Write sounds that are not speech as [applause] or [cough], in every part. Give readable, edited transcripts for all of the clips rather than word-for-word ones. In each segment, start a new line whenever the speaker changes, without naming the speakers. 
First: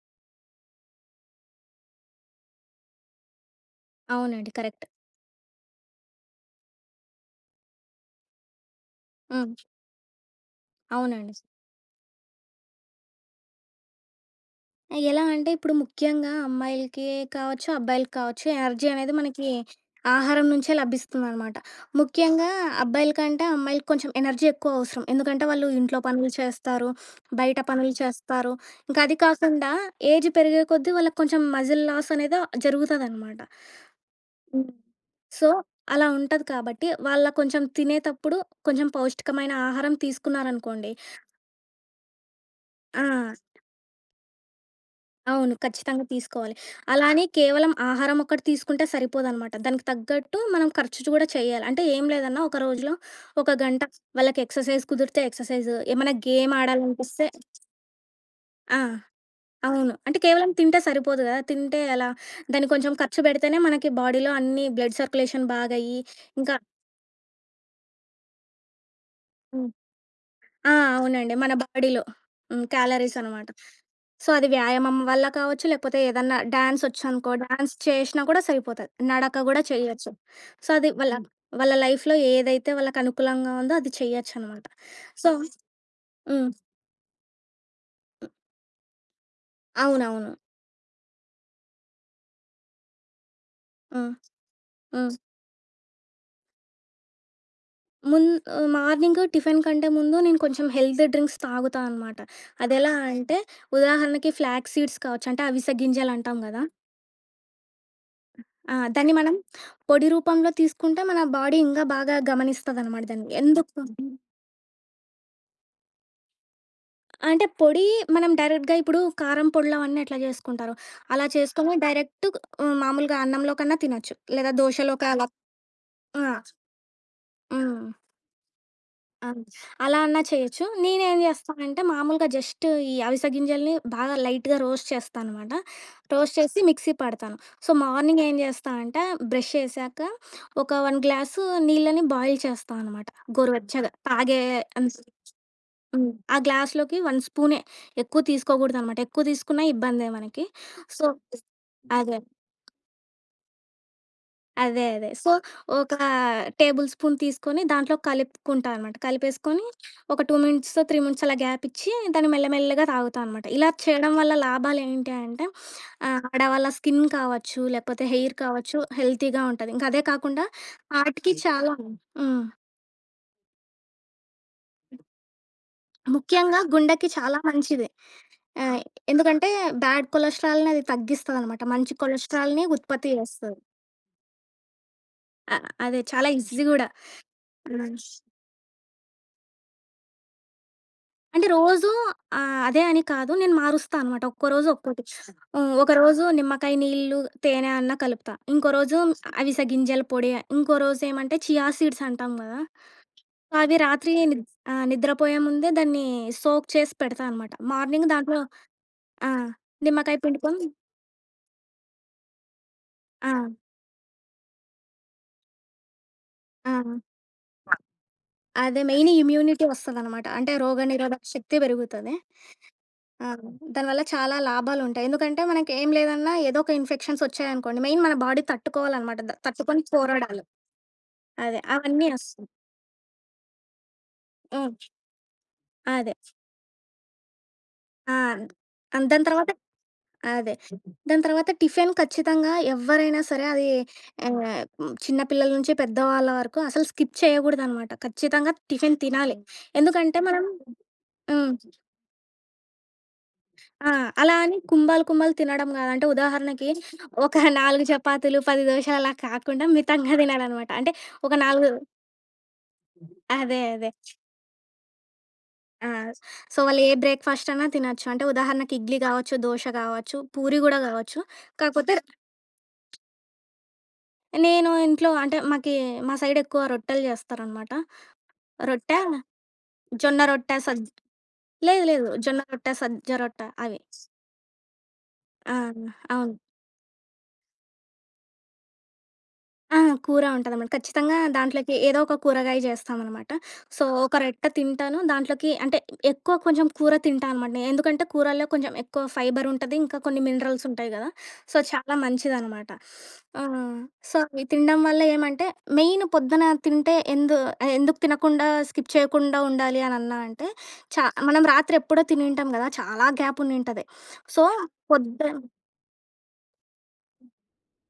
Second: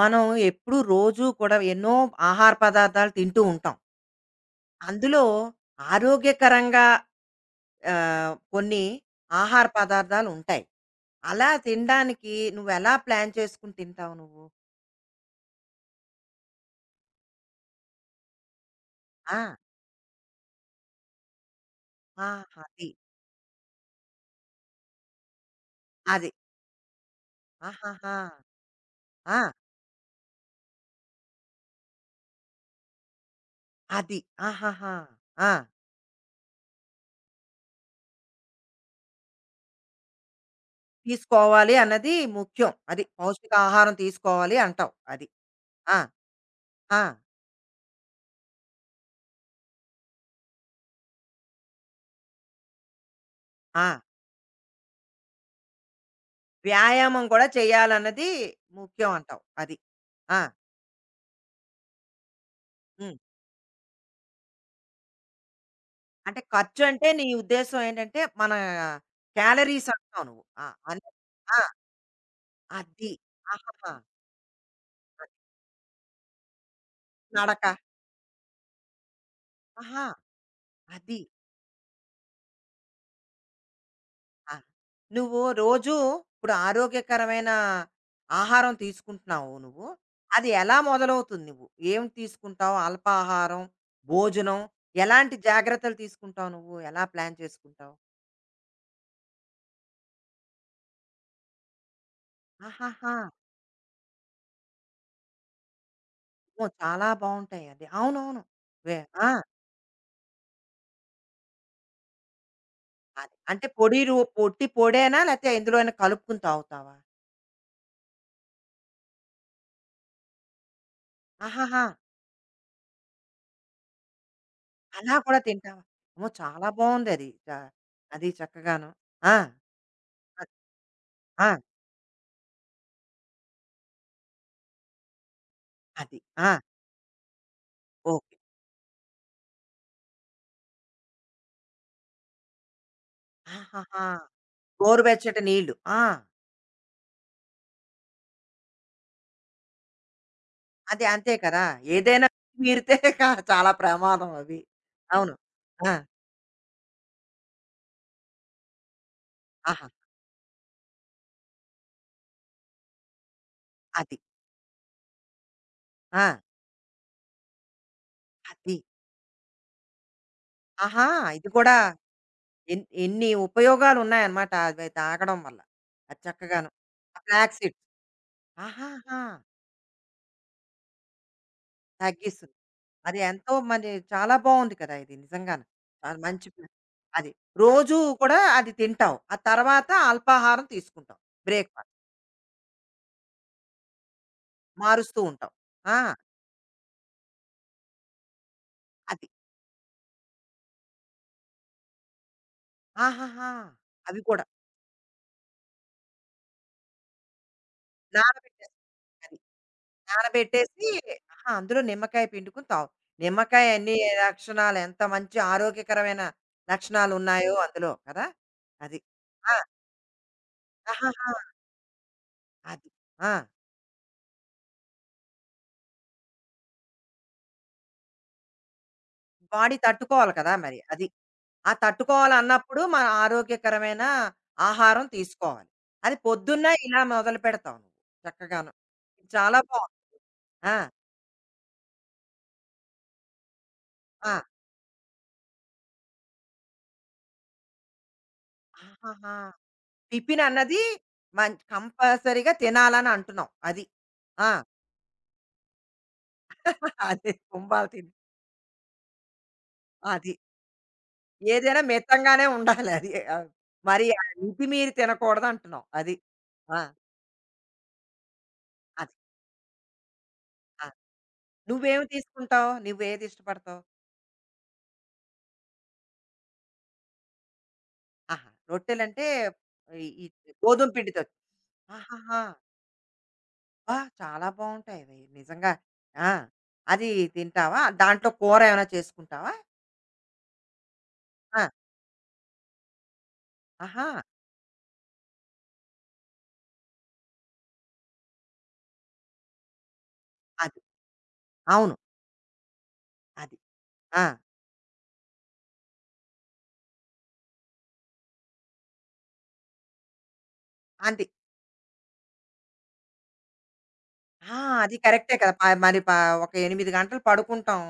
మనం ఎప్పుడూ రోజూ కూడా ఎన్నో ఆహార పదార్థాలు తింటూ ఉంటాం.
అవునండి. కరెక్ట్.
అందులో ఆరోగ్యకరంగా కొన్ని
హ్మ్.
ఆహార పదార్థాలు ఉంటాయి.
అవునండి.
అలా తినడానికి నువ్వెలా ప్లాన్ చేసుకొని తింటావు నువ్వు?
ఎలా అంటే ఇప్పుడు ముఖ్యంగా అమ్మాయిలకి కావచ్చు, అబ్బాయిలకి కావచ్చు, ఎనర్జీ అనేది
ఆ!
మనకి ఆహారం నుంచే లభిస్తుందనమాట.
ఆ!
ముఖ్యంగా
అది.
అబ్బాయిల కంటే అమ్మాయిలకి కొంచెం ఎనర్జీ ఎక్కువ అవసరం. ఎందుకంటే వాళ్ళు ఇంట్లో
అది.
పనులు చేస్తారు, బయట పనులు
ఆహాహా!
చేస్తారు. ఇంకా అది
ఆ!
కాకుండా ఏజ్ పెరిగే కొద్దీ వాళ్ళకి కొంచెం మజిల్ లాస్ అనేది జరుగుతదనమాట.
అది.
హ్మ్.
ఆహాహా!
సో,
ఆ!
అలా ఉంటది కాబట్టి వాళ్ళ కొంచెం తినేతప్పుడు కొంచెం పౌష్టికమైన ఆహారం తీసుకున్నారనుకోండి.
తీసుకోవాలి అన్నది ముఖ్యం.
ఆ!
అది. పౌష్టికాహారం తీసుకోవాలి అంటావు. అది.
అవును,
ఆ!
ఖచ్చితంగా తీసుకోవాలి.
ఆ!
అలా అని కేవలం ఆహారం ఒక్కటి తీసుకుంటే సరిపోదనమాట. దానికి తగ్గట్టు మనం ఖర్చు కూడా చేయాలి. అంటే ఏం లేదన్నా ఒక రోజులో ఒక గంట
ఆ!
వాళ్ళకి ఎక్సర్‌సైజ్ కుదిరితే ఎక్సర్‌సైజ్, ఏమైనా గేమ్
వ్యాయామం
ఆడాలనిపిస్తే.
కూడా చేయాలన్నది
ఆ!
ముఖ్యం అంటావు. అది.
అవును. అంటే
ఆ!
కేవలం తింటే సరిపోదు కదా! తింటే ఎలా, దానికి కొంచెం
హ్మ్.
ఖర్చు పెడితేనే మనకి బాడీలో అన్ని బ్లడ్ సర్క్యులేషన్ బాగయ్యి
అంటే
ఇంకా.
ఖర్చంటే నీ ఉద్దేశ్యం ఏంటంటే, మన
హ్మ్.
క్యాలరీస్ అంటున్నావు నువ్వు. ఆ!
ఆ!
అన్
అవునండి, మన
ఆ!
బాడీలో. హ్మ్.
అది.
క్యాలరీస్ అనమాట.
ఆహాహా!
సో, అది వ్యాయామం వల్ల కావచ్చు, లేకపోతే ఏదన్నా డాన్సొచ్చనుకో,
నడక.
డాన్స్ చేషినా కూడా సరిపోతది. నడక గూడా
ఆహా!
చెయ్యొచ్చు. సో, అది వాళ్ళ
అది.
వాళ్ళ లైఫ్‌లో ఏదైతే వాళ్ళకి అనుకూలంగా ఉందో అది
ఆ!
చెయ్యొచ్చనమాట. సో,
నువ్వు రోజూ
హ్మ్.
ఇప్పుడు ఆరోగ్యకరమైన ఆహారం తీసుకుంటున్నావు నువ్వు.
అవునవును.
అది ఎలా మొదలవుతుంది నువ్వు? ఏం తీసుకుంటావు? అల్పాహారం,
హ్మ్.
భోజనం
హ్మ్.
ఎలాంటి జాగ్రత్తలు తీసుకుంటావు నువ్వు? ఎలా ప్లాన్ చేసుకుంటావు?
మున్ మార్నింగు టిఫిన్ కంటే ముందు నేను కొంచెం హెల్త్ డ్రింక్స్ తాగుతా అనమాట. అదెలా
ఆహాహా!
అంటే, ఉదాహరణకి ఫ్లాక్స్ సీడ్స్ కావచ్చు, అంటే అవిసె గింజలంటాం గదా!
ఓహ్! చాలా బావుంటాయి అది. అవునవును.
ఆ!
వే
దాన్ని
ఆ!
మనం పొడి రూపంలో తీసుకుంటే మన బాడీ ఇంకా బాగా గమనిస్తదనమాట దాన్ని.
అది. అంటే
ఎందుకు
పొడి రూ పొట్టి పొడేనా? లేతే ఇందులో ఏమైనా కలుపుకొని తాగుతావా?
అంటే పొడి, మనం డైరెక్ట్‌గా ఇప్పుడు కారం పొడులవన్నీ ఎట్లా చేసుకుంటారో, అలా చేసుకొని
ఆహాహా!
డైరెక్ట్ మామూలుగా అన్నంలో కన్నా తినొచ్చు. లేదా దోశలోకి
అలా
అలా.
కూడా తింటావా?
ఆ!
అమ్మో! చాలా బావుందది. చ
హ్మ్.
అది చక్కగాను.
ఆ!
ఆ!
అలా అన్నా
అది.
చేయొచ్చు. నేనేం
ఆ!
చేస్తానంటే మామూలుగా జస్ట్ ఈ అవిసె గింజల్ని బాగా లైట్‌గా రోస్ట్ చేస్తాననమాట.
అది.
రోస్ట్
ఆ!
చేసి మిక్సీ పడతాను. So, morning
okay.
ఏం చేస్తా అంటే బ్రష్ చేశాక ఒక 1 గ్లాసు నీళ్ళని బాయిల్ చేస్తా అనమాట గోరువెచ్చగా.
ఆహాహా!
తాగే అంత.
గోరువెచ్చటి నీళ్ళు. ఆ!
హ్మ్. ఆ గ్లాస్‌లోకి 1 స్పూనే, ఎక్కువ తీసుకోకూడదనమాట. ఎక్కువ తీసుకున్నా ఇబ్బందే మనకి.
అది
సో,
అంతే కదా!
అదే.
ఏదైనా మీరితే [laughs] క చాలా ప్రమాదం అవి.
అదే. అదే. సో,
అవును. ఆ!
ఒక టేబుల్ స్పూన్ తీసుకొని దాంట్లో కలుపుకుంటా అనమాట. కలిపేసుకొని
ఆహా!
ఒక 2 మినిట్సో, 3 మినిట్స్ అలా గ్యాపిచ్చి దాన్ని మెల్లమెల్లగా తాగుతా అనమాట. ఇలా చేయడం
అది.
వల్ల లాభాలేంటి అంటే,
ఆ!
ఆడవాళ్ళ స్కిన్ కావచ్చు, లేకపోతే హెయిర్ కావచ్చు
అది.
హెల్తీగా ఉంటది. ఇంకా అదే కాకుండా
ఆహా!
హార్ట్‌కి
ఇది కూడా
చాలా. హ్మ్.
ఎన్ని ఉపయోగాలున్నాయన్నమాట అవి తాగడం వల్ల. అది
ముఖ్యంగా
చక్కగాను.
గుండెకి
ఆ
చాలా
ఫ్లాక్స్ సీడ్.
మంచిది. ఆహ్,
ఆహాహా!
ఎందుకంటే బ్యాడ్ కొలెస్ట్రాల్‌ని అది తగ్గిస్తదనమాట. మంచి
తగ్గిస్తుంది.
కొలెస్ట్రాల్‌ని ఉత్పత్తి
అది ఎంతో
చేస్తది.
మరి చాలా బావుంది కదా! ఇది
అ
నిజంగాను.
అదే
అది
చాలా
మంచి
ఈజీ
ప్లా
గూడా.
అది. రోజూ
హ్మ్.
కూడా అది తింటావు. ఆ తర్వాత అల్పాహారం తీసుకుంటావు.
అంటే రోజు
బ్రేక్‌ఫాస్ట్
అదే అని కాదు. నేను మారుస్తా అనమాట. ఒక్కో రోజు ఒక్కోటి.
మారుస్తూ ఉంటావు.
హ్మ్.
ఆ!
ఒకరోజు నిమ్మకాయ నీళ్ళు, తేనె అన్నా కలుపుతా. ఇంకో రోజు
అది.
అవిసె గింజల పొడి, ఇంకో రోజేమంటే చియా సీడ్స్ అంటాం గదా!
ఆహాహా!
అవి రాత్రి
అవి కూడా
నిద్రపోయే ముందే దాన్ని సోక్ చేసి పెడతా అనమాట. మార్నింగ్ దాంట్లో
నానబెట్టేస్తాం
ఆ!
అది.
నిమ్మకాయ పిండుకొని.
నానబెట్టేసి ఆహా! అందులో నిమ్మకాయ పిండుకొని తావు.
ఆ!
నిమ్మకాయ ఎన్ని లక్షణాలు ఎంత మంచి ఆరోగ్యకరమైన
ఆ!
లక్షణాలున్నాయో అందులో కదా!
అదే
అది.
మెయిన్
ఆ!
ఇమ్యూనిటీ వస్తదనమాట. అంటే రోగనిరోధక
ఆహాహా!
శక్తి పెరుగుతది.
అది.
ఆ!
ఆ!
దానివల్ల చాలా లాభాలుంటాయి. ఎందుకంటే మనకేం లేదన్నా ఏదో ఒక ఇన్ఫెక్షన్స్ వచ్చాయనుకోండి, మెయిన్ మన బాడీ తట్టుకోవాలనమాట.
బాడీ
తట్టుకొని
తట్టుకోవాలి
పోరాడాలి.
కదా! మరి అది.
అదే.
ఆ
అవన్నీ వస్తాయి.
తట్టుకోవాలన్నప్పుడు మన ఆరోగ్యకరమైన
హ్మ్.
ఆహారం తీసుకోవాలి.
అదే.
అది పొద్దున్న ఇలా మొదలు పెడతావు నువ్వు
ఆ!
చక్కగాను.
దాని
ఇది
తర్వాత
చాలా బావుంది.
అదే.
ఆ!
దాని తర్వాత టిఫిన్ ఖచ్చితంగా ఎవ్వరైనా సరే అది
ఆ!
ఆహ్, చిన్న పిల్లల నుంచి పెద్దవాళ్ళ వరకు అసలు స్కిప్ చేయకూడదనమాట. ఖచ్చితంగా టిఫిన్
ఆహాహా!
తినాలి. ఎందుకంటే
టిఫిన్
మనం.
అన్నది
హ్మ్.
మం కంపల్సరీగా తినాలని అంటున్నావు. అది.
ఆ! అలా
ఆ!
అని కుంభాలు కుంభాలు తినడం గాదు. అంటే ఉదాహరణకి
[laughs] అదే
ఒక 4
కుంభాలు తిని
చపాతీలు, 10 దోశలు అలా కాకుండా మితంగా
అది.
తినాలనమాట. అంటే ఒక 4.
ఏదైనా మితంగానే ఉండాలి అది.
అదే.
మరి మితిమీరి తినకూడదు అంటున్నావు.
ఆ!
అది.
సో,
ఆ!
వాళ్ళు ఏ బ్రేక్‌ఫాస్ట్ అన్నా తినొచ్చు. అంటే ఉదాహరణకి ఇడ్లీ
అది.
గావచ్చు, దోశ గావచ్చు, పూరి గూడా
ఆ!
గావచ్చు. కాకపోతే
నువ్వేమి తీసుకుంటావు? నువ్వేది ఇష్టపడతావు?
నేను ఇంట్లో అంటే మాకి, మా సైడ్ ఎక్కువ రొట్టెలు జేస్తారనమాట.
ఆహా!
రొట్టె,
రొట్టెలంటే ఈ
జొన్న
ఈ
రొట్టె, సజ్జ,
గోధుమ పిండితో
లేదు లేదు. జొన్న
ఆహాహా!
రొట్టె, సజ్జ రొట్టె అవి.
అబ్బా! చాలా బావుంటాయవి
ఆ!
నిజంగా. ఆ!
అవును.
అది తింటావా? దాంట్లో కూర ఏమైనా చేసుకుంటావా?
ఆ! కూర ఉంటదనమాట. ఖచ్చితంగా
ఆ!
దాంట్లోకి ఏదో ఒక కూరగాయ జేస్తామనమాట. సో,
ఆహా!
ఒక రెట్ట తింటాను. దాంట్లోకి అంటే ఎక్కువ కొంచెం కూర తింటా అనమాట నేను. ఎందుకంటే కూరల్లో కొంచెం ఎక్కువ ఫైబర్ ఉంటది. ఇంకా కొన్ని మినరల్స్
అది.
ఉంటాయి గదా! సో,
అవును.
చాలా మంచిదనమాట. ఆ!
అది.
సో,
ఆ!
అవి తినడం వల్ల ఏమంటే మెయిన్ పొద్దున తింటే ఎందుకు తినకుండా స్కిప్ చేయకుండా ఉండాలి అని అన్నా అంటే, చా
అంది.
మనం రాత్రి ఎప్పుడో తినుంటాం గదా! చాలా గ్యాప్ ఉండింటది. సో,
ఆ! అది
పొద్దున
కరెక్టే కదా! ప మరి ప ఒక 8 గంటలు పడుకుంటాం.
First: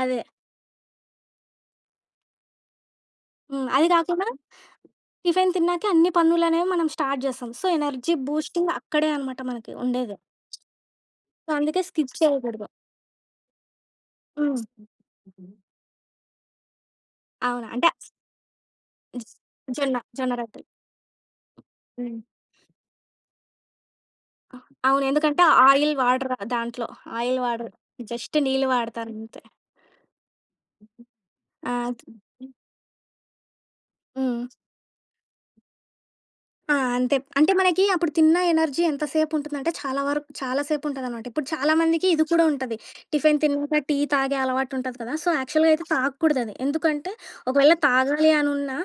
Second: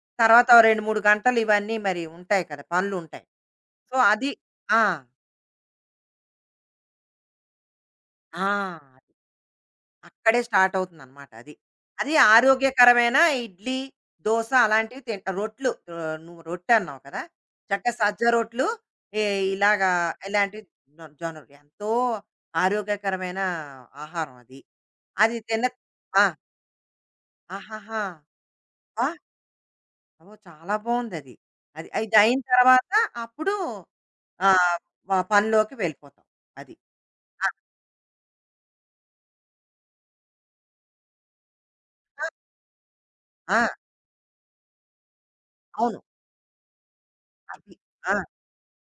అదే.
తర్వాత ఓ 2, 3 గంటలు ఇవన్నీ మరి ఉంటాయి కదా! పనులుంటాయి.
హ్మ్. అది
సో,
గాకుండా
అది ఆ!
టిఫిన్ తిన్నాకే అన్ని పనులనేవి మనం స్టార్ట్ జేస్తాం. సో, ఎనర్జీ
ఆ!
బూస్టింగ్ అక్కడే అనమాట మనకి ఉండేది.
అక్కడే స్టార్ట్ అవుతుందనమాట
సో,
అది.
అందుకే
అది
స్కిప్ చేయకూడదు.
ఆరోగ్యకరమైన ఇడ్లీ, దోస
హ్మ్.
అలాంటివి తింట రొట్లు నువ్వు రొట్టన్నావు కదా!
అవును. అంటే
చక్కగా సజ్జ రొట్లు ఎ
జ-
ఇలాగా
జొన్న, జొన్న
ఇలాంటివి
రొట్టెలు.
జొ జొన్న రొట్లు. ఎంతో
హ్మ్.
ఆరోగ్యకరమైన ఆహారం
ఆ!
అది.
అవును.
అది
ఎందుకంటే
తిన్న
ఆయిల్
ఆ!
వాడరు దాంట్లో. ఆయిల్ వాడరు.
ఆహాహా!
జస్ట్ నీళ్ళు
అబ్బా!
వాడతారంతే.
అబ్బో! చాలా బావుందది.
ఆ!
అది ఇదయిన తర్వాత అప్పుడు
హ్మ్.
ఆహ్, వ పనిలోకి వెళ్ళిపోతావు. అది.
ఆ! అంతే.
ఆ!
అంటే మనకి అప్పుడు తిన్న ఎనర్జీ ఎంతసేపు ఉంటుందంటే చాలా వరకు చాలా సేపు ఉంటదనమాట. ఇప్పుడు చాలా మందికి ఇది కూడా ఉంటది. టిఫిన్
ఆ!
తిన్నాక టీ తాగే అలవాటు ఉంటది కదా! సో, యాక్చువల్‌గా అయితే
అవును.
తాగకూడదది. ఎందుకంటే,
అది.
ఒకవేళ
ఆ!
తాగాలి అనున్నా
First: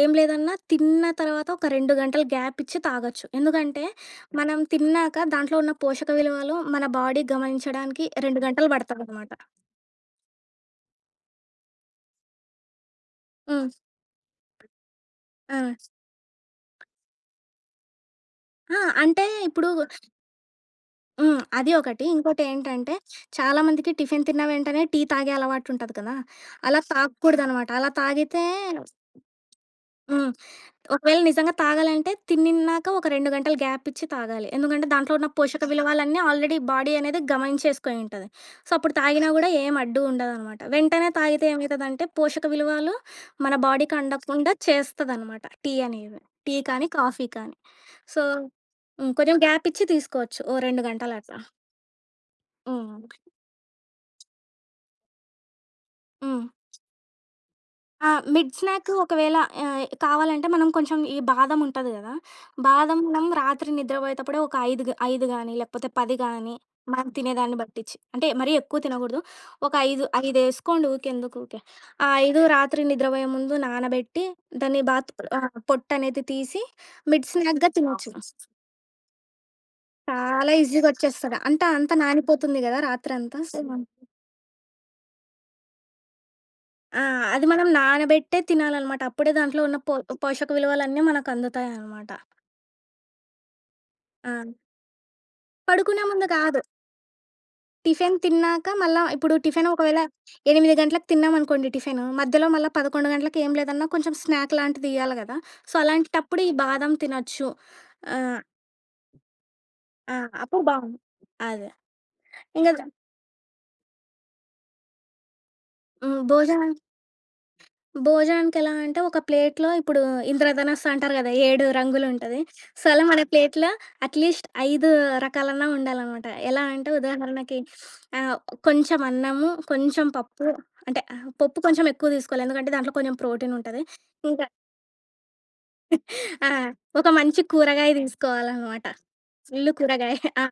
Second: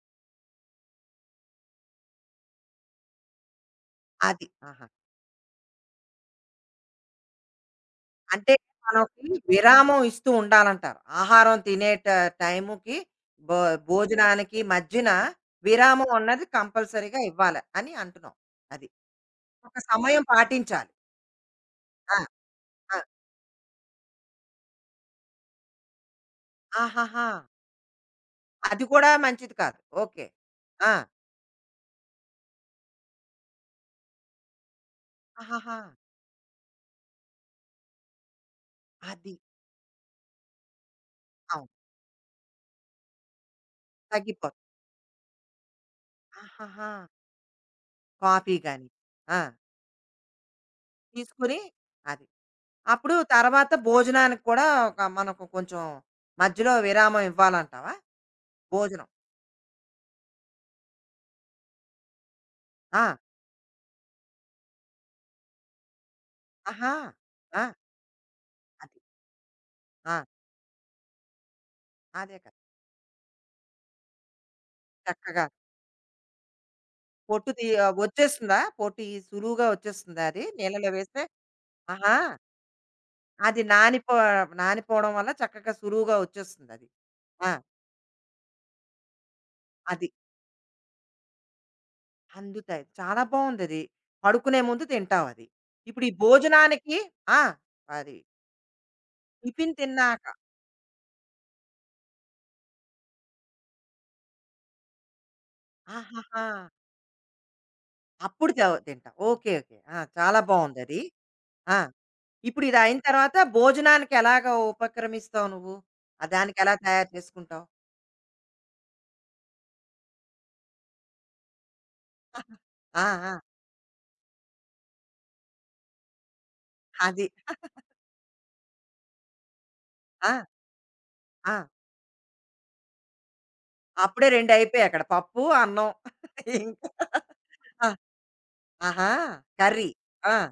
ఏం లేదన్నా తిన్న తర్వాత ఒక 2 గంటలు గ్యాప్ ఇచ్చి తాగొచ్చు. ఎందుకంటే
అది.
మనం
ఆహా!
తిన్నాక దాంట్లో ఉన్న పోషక విలువలు మన బాడీ గమనించడానికి 2
అంటే
గంటలు
మనకి
పడతదనమాట.
విరామం ఇస్తూ ఉండాలంటారు. ఆహారం తినేట టైముకి భో
హ్మ్.
భోజనానికి మధ్యన
ఆ!
విరామం అన్నది కంపల్సరీగా ఇవ్వాలి అని అంటున్నాం.
ఆ!
అది.
అంటే ఇప్పుడు.
ఒక సమయం పాటించాలి.
హ్మ్. అది ఒకటి.
ఆ!
ఇంకోటేంటంటే,
ఆ!
చాలామందికి టిఫిన్ తిన్న వెంటనే టీ తాగే అలవాటుంటది కదా! అలా
ఆహాహా!
తాగకూడదనమాట. అలా తాగితే.
అది కూడా మంచిది కాదు. ఓకే.
హ్మ్.
ఆ!
ఒకవేళ నిజంగా తాగాలంటే తిన్నాక ఒక 2 గంటలు గ్యాపిచ్చి తాగాలి. ఎందుకంటే, దాంట్లో ఉన్న పోషక
ఆహాహా!
విలువలన్నీ ఆల్రెడీ బాడీ అనేది గమనించేసుకొని ఉంటది. సో, అప్పుడు తాగినా
అది.
గూడా ఏం అడ్డు ఉండదనమాట. వెంటనే తాగితే
అవును.
ఏమైతదంటే, పోషక విలువలు మన బాడీకి అందకుండా
తగ్గిపోతుంది.
చేస్తదనమాట టీ అనేది. టీ కానీ,
ఆహాహా!
కాఫీ కానీ. సో,
కాఫీ గాని.
హ్మ్. కొంచెం
ఆ!
గ్యాపిచ్చి తీసుకోవచ్చు. ఓ 2 గంటలట్లా.
తీసుకొని అది. అప్పుడు
హ్మ్.
తర్వాత భోజనానికి కూడా ఒక మనకు కొంచెం
హ్మ్.
మధ్యలో విరామం ఇవ్వాలంటావా?
ఆ! మిడ్ స్నాక్
భోజనం.
ఒకవేళ కావాలంటే మనం కొంచెం ఈ బాదం ఉంటది గదా! బాదం
ఆ!
మనం రాత్రి నిద్రపోయేటప్పుడే ఒక 5 గాని, లేకపోతే 10 గాని
ఆహా!
మనం తినేదాన్ని
ఆ!
బట్టిచ్చి. అంటే మరీ ఎక్కువ
అది.
తినగూడదు. ఒక 5,
ఆ!
5 ఏసుకోండి ఊకె ఎందుకూకే. ఆ
అదే
5
కదా!
రాత్రి నిద్రపోయే ముందు నానబెట్టి, దాన్ని
చక్కగా
పొట్టనేది తీసి మిడ్
పొట్టు తీ
స్నాక్‌గా తినొచ్చు. అవును.
వచ్చేస్తుందా? పొట్టు ఈ సులువుగా వచ్చేస్తుందా అది?
చాలా
నీళ్ళలో వేస్తే?
ఈజీగొచ్చేస్తది. అంతా అంతా
ఆహా!
నానిపోతుంది గదా! రాత్రంతా. సో,
అది నానిపో నానిపోవడం వల్ల చక్కగా సులువుగా వచ్చేస్తుందది.
ఆ! అది
ఆ!
మనం నానబెట్టే తినాలనమాట. అప్పుడే దాంట్లో ఉన్న
అది.
పోషక విలువలన్నీ మనకందుతాయనమాట.
అందుతాయి. చాలా బావుందది.
ఆ!
పడుకునే ముందు తింటావది.
పడుకునే
ఇప్పుడు ఈ
ముందు కాదు.
భోజనానికి ఆ!
టిఫిన్
అది.
తిన్నాక మళ్ళా ఇప్పుడు టిఫిన్
టిఫిన్
ఒకవేళ
తిన్నాక
8 గంటలకు తిన్నామనుకోండి టిఫిను. మధ్యలో మళ్ళా 11 గంటలకి ఏం లేదన్నా కొంచెం స్నాక్ లాంటిది ఇయ్యాలి గదా! సో, అలాంటప్పుడు
ఆహాహా!
ఈ బాదం తినొచ్చు. ఆహ్,
అప్పుడు త తింటావు. ఓకే. ఓకే. ఆ!
ఆ!
చాలా
అప్పుడు బావుంది.
బావుందది.
అదే.
ఆ! ఇప్పుడు
ఇంగ
ఇది అయిన తర్వాత భోజనానికి ఎలాగ ఉపక్రమిస్తావు నువ్వు?
హ్మ్.
ఆ! దానికి
భోజనం,
ఎలా తయారు చేసుకుంటావు?
భోజనానికెలా అంటే, ఒక ప్లేట్‌లో ఇప్పుడు ఇంద్రధనస్సు అంటారు గదా! 7 రంగులుంటది. సో, అలా
ఆ!
మన
ఆ!
ప్లేట్‌లో అట్‌లీస్ట్ 5 రకాలన్నా ఉండాలనమాట. ఎలా అంటే
అది.
ఉదాహరణకి ఆహ్, కొంచెం అన్నము, కొంచెం
ఆ!
పప్పు. అంటే
ఆ!
పప్పు కొంచెం ఎక్కువ తీసుకోవాలి. ఎందుకంటే దాంట్లో కొంచెం ప్రోటీనుంటది.
అప్పుడే
ఇంకా
2 అయిపోయాయి అక్కడ. పప్పు, అన్నం.
ఆ!
ఇంకా
ఒక మంచి
ఆ!
కూరగాయ తీసుకోవాలనమాట.
ఆహా!
Full
curry.
కూరగాయ.
ఆ!
ఆ!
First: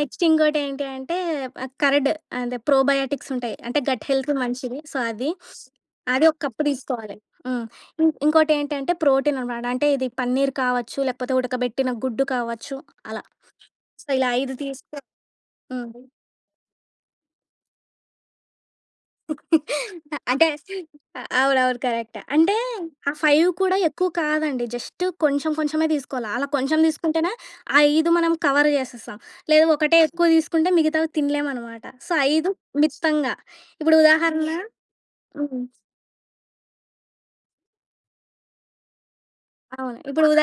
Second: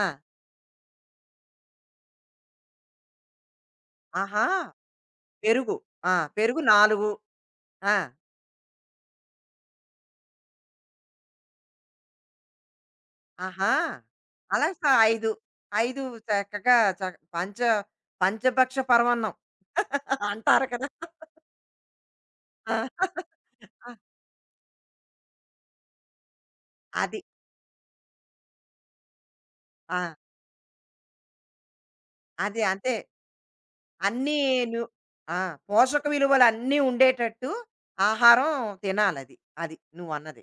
ఆ!
ఇంకోటేంటి అంటే ఆహ్, కరడ్ అదే ప్రోబయోటిక్స్ ఉంటాయి. అంటే గట్ హెల్త్‌కి
ఆహా!
మంచిది. సో, అది.
పెరుగు. ఆ!
అది ఒక
పెరుగు
కప్పు
4
తీసుకోవాలి. హ్మ్.
ఆ!
ఇంకోటేంటంటే ప్రోటీన్ అనమాట. అంటే ఇది పన్నీర్ కావచ్చు, లేకపోతే ఉడకబెట్టిన గుడ్డు కావచ్చు అలా.
ఆహా!
సో, ఇలా 5
అలా స
తీసుకో.
5,
హ్మ్.
5 చక్కగా చ పంచ పంచభక్ష పరమన్నం [laughs]
అంటే
అంటారు కదా!
అవునవును. కరెక్ట్. అంటే
ఆ!
ఆ 5 కూడా ఎక్కువ కాదండి. జస్ట్ కొంచెం కొంచెమే తీసుకోవాలి. అలా కొంచెం
అది.
తీసుకుంటేనే ఆ 5 మనం కవర్ చేసేస్తాం. లేదు ఒకటే
ఆ!
ఎక్కువ తీసుకుంటే మిగతావి తినలేమనమాట. సో 5
అది అంతే.
మిత్తంగా. ఇప్పుడు
అన్నీ
ఉదాహరణ.
ను ఆ!
హ్మ్.
పోషక విలువలన్నీ ఉండేటట్టు ఆహారం తినాలది. అది
అవును. ఇప్పుడు
నువ్వన్నది.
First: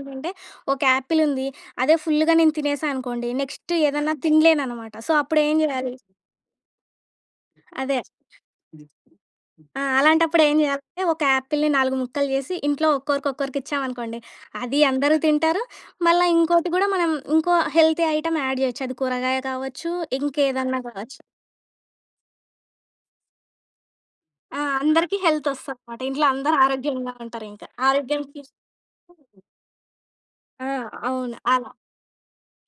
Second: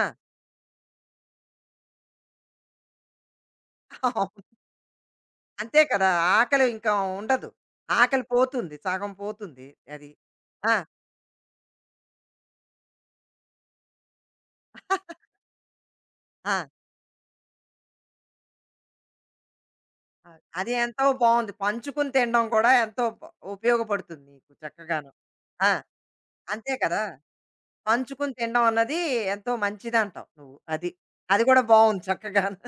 ఆ!
ఒక యాపిల్ ఉంది. అదే ఫుల్‌గా నేను తినేసా అనుకోండి. నెక్స్ట్ ఏదన్నా
అవును.
తినలేననమాట. సో అప్పుడేం
అంతే
చేయాలి?
కదా! ఆకలి ఇంకా ఉండదు.
అదే.
ఆకలి పోతుంది. సగం పోతుంది.
ఆ!
అది.
అలాంటప్పుడు ఏం
ఆ!
జేయాలంటే, ఒక యాపిల్‌ని 4 ముక్కలు జేసి ఇంట్లో ఒక్కొక్కరికొక్కరికిచ్చామనుకోండి, అది అందరూ తింటారు. మళ్ళా
ఆ!
ఇంకోటి గూడా మనం ఇంకో హెల్తీ ఐటెమ్ యాడ్ జేయొచ్చు. అది కూరగాయ కావచ్చు,
అద్ అది
ఇంకేదన్నా
ఎంతో
గావచ్చు.
బావుంది. పంచుకుని తినడం కూడా ఎంతో బ ఉపయోగపడుతుంది నీకు
ఆ!
చక్కగాను.
అందరికీ హెల్త్
ఆ!
ఒస్తదనమాట. ఇంట్లో అందరూ
అంతే కదా!
ఆరోగ్యంగా ఉంటారింక.
పంచుకుని
ఆరోగ్యంకి
తినడం అన్నది ఎంతో మంచిదంటావు నువ్వు.
ఆ!
అది.
అవును.
అది కూడా
అలా.
బావుంది చక్కగాను.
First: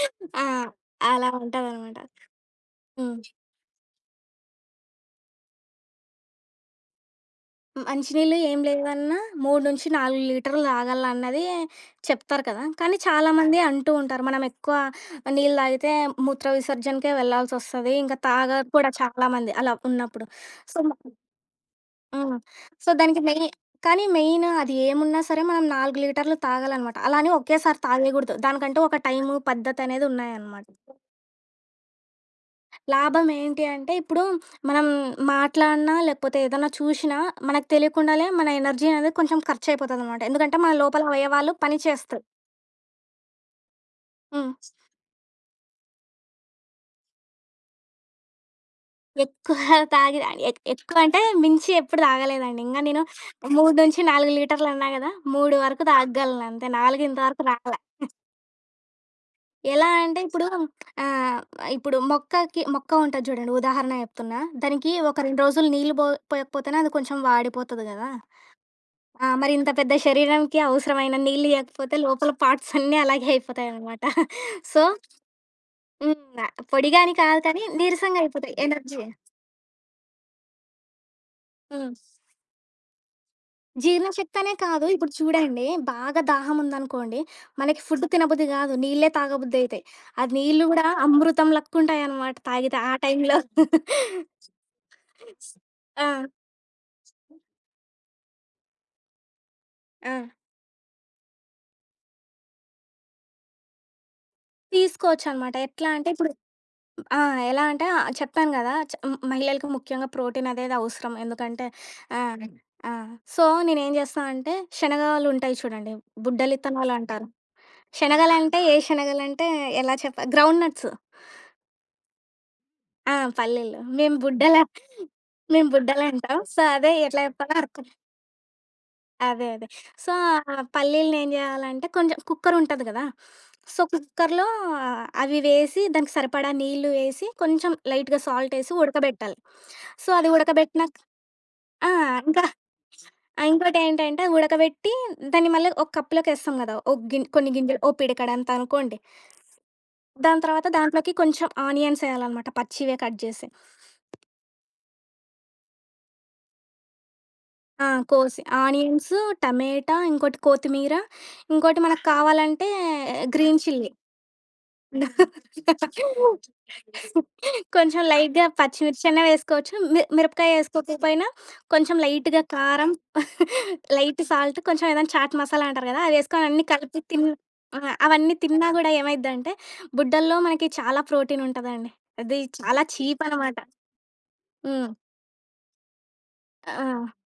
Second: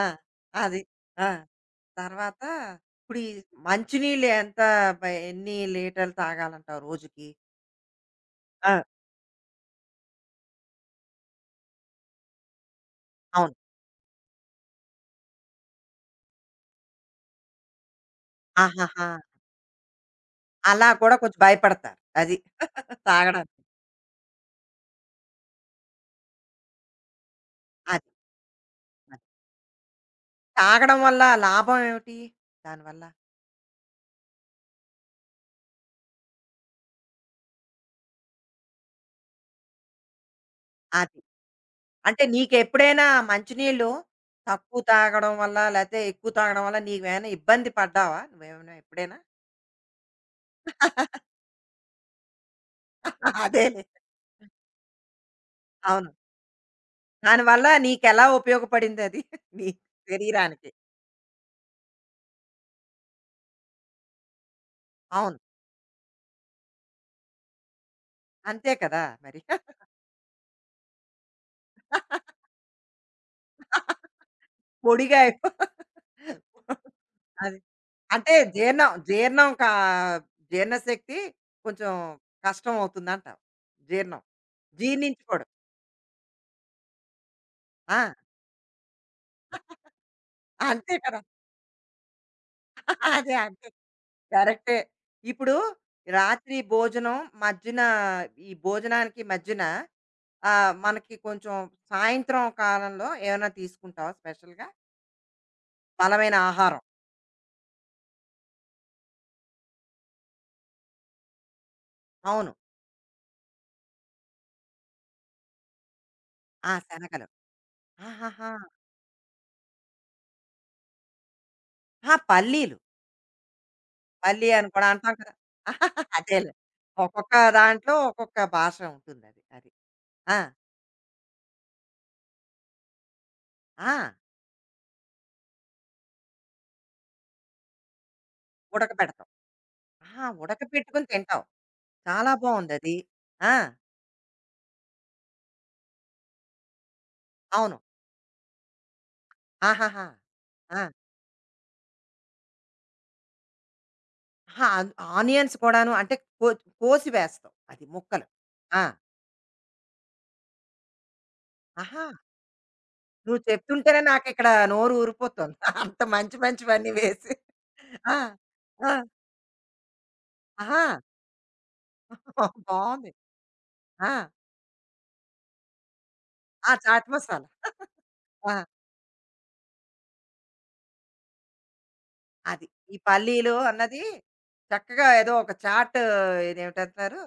ఆ!
ఆ!
అది. ఆ!
అలా ఉంటదనమాట.
తర్వాత ఇప్పుడు
హ్మ్.
ఈ మంచినీళ్ళు ఎంత బ- ఎన్ని లీటర్లు తాగాలంటావు రోజుకి?
మంచినీళ్ళు ఏం
ఆ,
లేవన్నా 3-4 లీటర్లు తాగాలన్నది చెప్తారు కదా! కానీ
అవును.
చాలామంది అంటూ ఉంటారు, మనం ఎక్కువ నీళ్ళు తాగితే మూత్ర విసర్జనకే వెళ్ళాల్సొస్తది. ఇంకా తాగరు కూడా
ఆహాహా!
చాలామంది అలా ఉన్నప్పుడు. సో,
అలా కూడా కొంచెం భయపడతారు అది
హ్మ్. సో
[laughs]
దానికి
తాగడానికి.
కానీ మెయిన్ అది ఏమున్నా సరే మనం 4 లీటర్లు తాగాలనమాట. అలా అని ఒకేసారి
అది
తాగేయగూడదు. దానికంటూ ఒక
అది
టైము, పద్ధతనేది ఉన్నాయనమాట.
తాగడం వల్ల లాభం ఏమిటి దానివల్ల?
లాభం ఏంటి అంటే, ఇప్పుడు మనం మాట్లాడినా, లేకపోతే ఏదన్నా చూషినా, మనకు తెలియకుండానే మన ఎనర్జీ అనేది కొంచెం ఖర్చయిపోతదనమాట. ఎందుకంటే, మన లోపల
అది.
అవయవాలు పని చేస్తాయి.
అంటే నీకు ఎప్పుడైనా మంచినీళ్ళు
హ్మ్.
తక్కువ తాగడం వల్ల లేకపోతే ఎక్కువ తాగడం వల్ల నీవేమైనా ఇబ్బంది పడ్డావా నువ్వేమైనా ఎప్పుడైనా?
ఎక్కువ తాగి ఎక్కువ అంటే, మించి ఎప్పుడు తాగలేదండి. ఇంగా నేను
[laughs] అదేలే.
3-4 లీటర్లన్నా గదా! 3 వరకు
అవును.
తాగగలనంతే. 4 ఇంతవరకు
దానివల్ల
రాలే.
నీకు ఎలా ఉపయోగపడింది అది నీ
ఎలా అంటే, ఇప్పుడు,
శరీరానికి?
ఆహ్, ఇప్పుడు మొక్కకి మొక్క ఉంటది చూడండి. ఉదాహరణ చెప్తున్నా. దానికి ఒక
అవును.
2 రోజులు నీళ్ళు పోయకపోతేనే అది కొంచెం వాడిపోతది గదా!
అంతే కదా
ఆ!
మరి.
మరి ఇంత పెద్ద శరీరంకి అవసరమైన నీళ్ళు ఇయ్యకపోతే లోపల
[laughs]
పార్ట్స్ అన్నీ అలాగే అయిపోతాయనమాట. సో,
పొడిగా.
హ్మ్. పొడిగా అని కాదు
అది.
కానీ, నీరసంగా
అంటే
అయిపోతాయి.
జీర్ణం
ఎనర్జీ.
జీర్ణం కా జీర్ణశక్తి కొంచెం
హ్మ్.
కష్టం అవుతుందంటావు. జీర్ణం.
జీర్ణశక్తి అనే కాదు. ఇప్పుడు
జీర్ణించుకోవడం.
చూడండి, బాగా దాహం ఉందనుకోండి, మనకి
ఆ!
ఫుడ్ తినబుద్ధి కాదు. నీళ్ళే తాగబుద్ధి అయితాయి. ఆ నీళ్ళు గూడా
అంతే కదా!
అమృతం లక్కుంటాయనమాట తాగితే ఆ
[laughs] అదే
టైంలో.
అంతే. కరెక్టే. ఇప్పుడు
[laughs] ఆ!
రాత్రి భోజనం మధ్యన ఈ భోజనానికి మధ్యన
ఆ!
మనకి కొంచెం సాయంత్రం కాలంలో ఏమైనా తీసుకుంటావా స్పెషల్‌గా?
తీసుకోవచ్చనమాట. ఎట్లా అంటే ఇప్పుడు.
బలమైన ఆహారం.
ఆ! ఎలా అంటే చెప్పాను గదా! హ్మ్. మహిళలకి ముఖ్యంగా ప్రోటీన్ అనేది అవసరం. ఎందుకంటే ఆహ్, హ్మ్.
అవును.
ఆ! సో, నేనేం జేస్తా అంటే శనగలుంటాయి చూడండి.
ఆ!
బుడ్డలిత్తనాలు
శనగలు.
అంటారు.
ఆహాహా!
శనగలంటే ఏ శనగలంటే ఎలా చెప్పా, గ్రౌండ్ నట్స్.
ఆ! పల్లీలు.
ఆ! పల్లీలు.
పల్లి అని కూడా అంటాం కదా!
మేము
[laughs]
బుడ్డలంటాం.
అదేలే.
సో, అదే ఎట్లా
ఒక్కొక్క
చెప్పాలో అర్థం.
దాంట్లో ఒక్కొక్క భాష ఉంటుందది.
అదే.
అది.
సో,
అది ఆ!
ఆ పల్లీలనేం జేయాలంటే కొంచెం కుక్కరుంటది గదా! సో,
ఆ!
కుక్కర్‌లో అవి వేసి దానికి సరిపడా నీళ్ళు వేసి, కొంచెం లైట్‌గా సాల్టేసి
ఉడకబెడతాం.
ఉడకబెట్టాలి. సో,
ఆ!
అది ఉడకబెట్టినాక
ఉడకబెట్టుకొని తింటాం.
ఆ!
చాలా
ఇంకా
బావుందది. ఆ!
ఇంకోటేంటంటే ఉడకబెట్టి దాన్ని మళ్ళీ ఒక కప్‌లోకేస్తాం గదా! ఒక గిన్ కొన్ని
అవును.
గింజలు ఓ పిడికెడంత అనుకోండి.
ఆహాహా!
దాని తర్వాత
ఆ!
దాంట్లోకి కొంచెం ఆనియన్స్ ఎయాలనమాట పచ్చివే కట్ జేసి.
ఆహా! ఆన్ ఆనియన్స్ కూడాను అంటే కో కోసి వేస్తాం. అది
ఆ!
ముక్కలు.
కోసి
ఆ!
ఆనియన్స్, టమేటా, ఇంకోటి కొత్తిమీర, ఇంకోటి
ఆహా!
మనకు కావాలంటే
నువ్వు
గ్రీన్ చిల్లీ.
చెప్తుంటేనే నాకిక్కడ నోరు ఊరిపోతుంది. [laughs] అంత మంచి మంచివన్నీ వేసి.
కొంచెం
ఆ!
లైట్‌గా
ఆ!
పచ్చిమిర్చి అన్నా వేసుకోవచ్చు. మిరపకాయ
ఆహా!
వేసుకోకపోయినా కొంచెం లైట్‌గా కారం,
బావుంది. ఆ!
లైట్ సాల్ట్, కొంచెం ఏదైనా చాట్ మసాలా అంటారు కదా! అదేసుకొని అన్నీ
ఆ
కలిపి
చాట్ మసాలా.
ఆ! అవన్నీ
ఆ!
తిన్నా గూడా ఏమైద్దంటే గుడ్డల్లో మనకి చాలా ప్రోటీన్ ఉంటదండి. అది
అది.
చాలా
ఈ
చీప్
పల్లీలు
అనమాట.
అన్నది
హ్మ్.
చక్కగా ఏదో ఒక చాట్
ఆ!
ఇదేమిటంటారు,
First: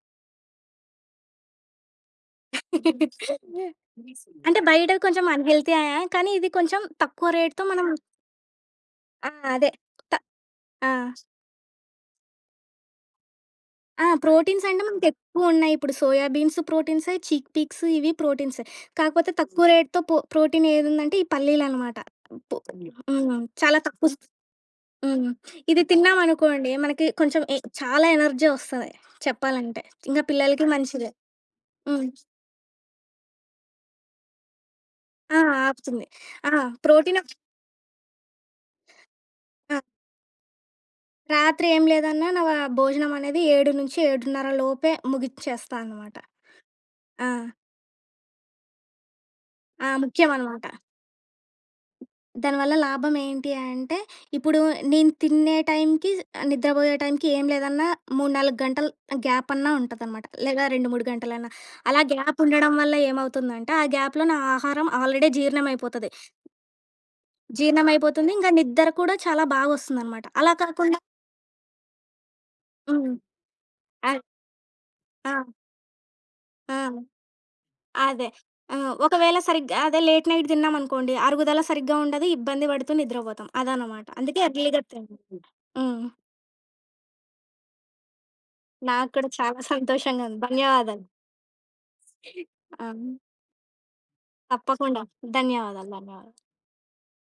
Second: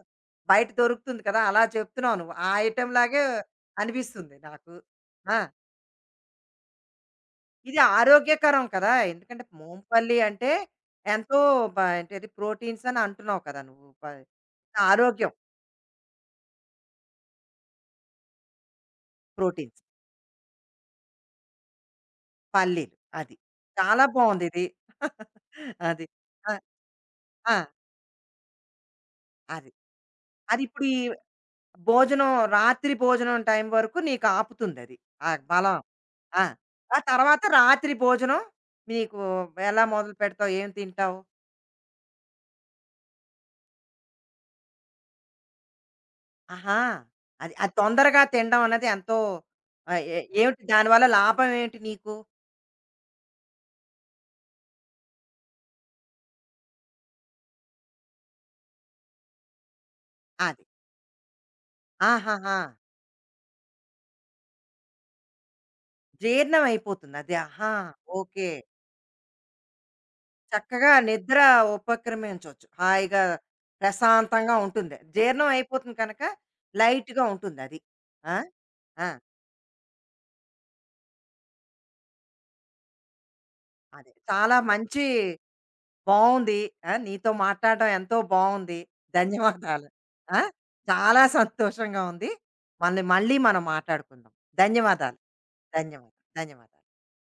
బయట దొరుకుతుంది కదా! అలా చెప్తున్నావు నువ్వు. ఆ ఐటెమ్ లాగే అనిపిస్తుంది
అంటే
నాకు.
బయట కొంచెం
ఆ!
అన్‌హెల్తీ ఆ! కానీ ఇది కొంచెం తక్కువ రేట్‌తో
ఇది
మనం.
ఆరోగ్యకరం కదా!
ఆ!
ఎందుకంటే
అదే త
మోంపల్లి అంటే
ఆ!
ఎంతో బ ఏంటది ప్రోటీన్స్ అని అంటున్నావు కదా నువ్వు. ప
ఆ! ప్రోటీన్స్ అంటే
ఆరోగ్యం
మనకెక్కువున్నాయి. ఇప్పుడు సోయా బీన్స్ ప్రోటీన్సే, చిక్ పీక్స్ ఇవి ప్రోటీన్సే. కాకపోతే తక్కువ
ప్రోటీన్స్,
రేట్‌తో ప్రోటీన్ ఏదుందంటే ఈ పల్లీలనమాట. పో
పల్లీలు అది.
హ్మ్. చాలా
చాలా
తక్కువ.
బావుందిది. [laughs]
హ్మ్. ఇది
అది. ఆ!
తిన్నామనుకోండి మనకి కొంచెం
ఆ!
చాలా ఎనర్జీ ఒస్తది
అది.
చెప్పాలంటే. ఇంక
అది
పిల్లలకి
ఇప్పుడు ఈ
మంచిదే. హ్మ్.
భోజనం రాత్రి భోజనం టైం వరకు నీకు ఆపుతుందది. ఆ
ఆ!
బలం
ఆపుతుంది.
ఆ!
ఆ!
ఆ
ప్రోటీన్.
తర్వాత రాత్రి భోజనం నీకు
ఆ!
ఎలా మొదలు పెడతావు? ఏం తింటావు?
రాత్రి ఏం లేదన్నా నా భోజనం అనేది 7-7:30 లోపే ముగిచ్చేస్తా అనమాట.
ఆహా!
ఆ!
అది అది తొందరగా తినడం అన్నది ఎంతో
ఆ!
ఏ
ముఖ్యం
ఏమిటి
అనమాట.
దానివల్ల లాభం ఏంటి నీకు?
దానివల్ల లాభం ఏంటి అంటే, ఇప్పుడు నేను తినే టైంకి, నిద్రపోయే టైంకి ఏం లేదన్నా 3, 4 గంటలు గ్యాప్ అన్నా ఉంటదనమాట.
అది.
లేదా 2, 3 గంటలన్నా. అలా గ్యాప్
ఆహాహా!
ఉండడం వల్ల ఏమవుతుందంటే, ఆ గ్యాప్‌లో నా ఆహారం ఆల్రెడీ జీర్ణమైపోతది.
జీర్ణం అయిపోతుంది అది. ఆహా!
జీర్ణమైపోతుంది.
ఓకే.
ఇంకా నిద్ర కూడా చాలా బాగొస్తుందనమాట. అలా
చక్కగా
కాకుండా.
నిద్ర ఉపక్రమించొచ్చు.
హ్మ్.
హాయిగా
అద్
ప్రశాంతంగా ఉంటుంది.
ఆ!
జీర్ణం అయిపోతుంది కనుక
ఆ!
లైట్‌గా ఉంటుందది.
అదే.
ఆ! ఆ!
ఒకవేళ సరిగ్గా అదే లేట్ నైట్ తిన్నామనుకోండి, అరుగుదల సరిగ్గా ఉండదు, ఇబ్బంది పడుతూ నిద్రపోతాం. అదనమాట.
అదే.
అందుకే
చాలా
ఎర్లీ‌గా
మంచి
తినాలి. హ్మ్.
బావుంది. ఆ! నీతో మాట్లాడడం ఎంతో బావుంది.
నాకు కూడా చాలా
ధన్యవాదాలు.
సంతోషంగా ఉంది.
ఆ!
ధన్యవాదాలు.
చాలా సంతోషంగా ఉంది.
ఆ!
మళ్ళీ మళ్ళీ మనం మాట్లాడుకుందాం.
తప్పకుండా.
ధన్యవాదాలు.
ధన్యవాదాలు.
ధన్యవాదాలు.
ధన్యవాదాలు.
ధన్యవాదాలు.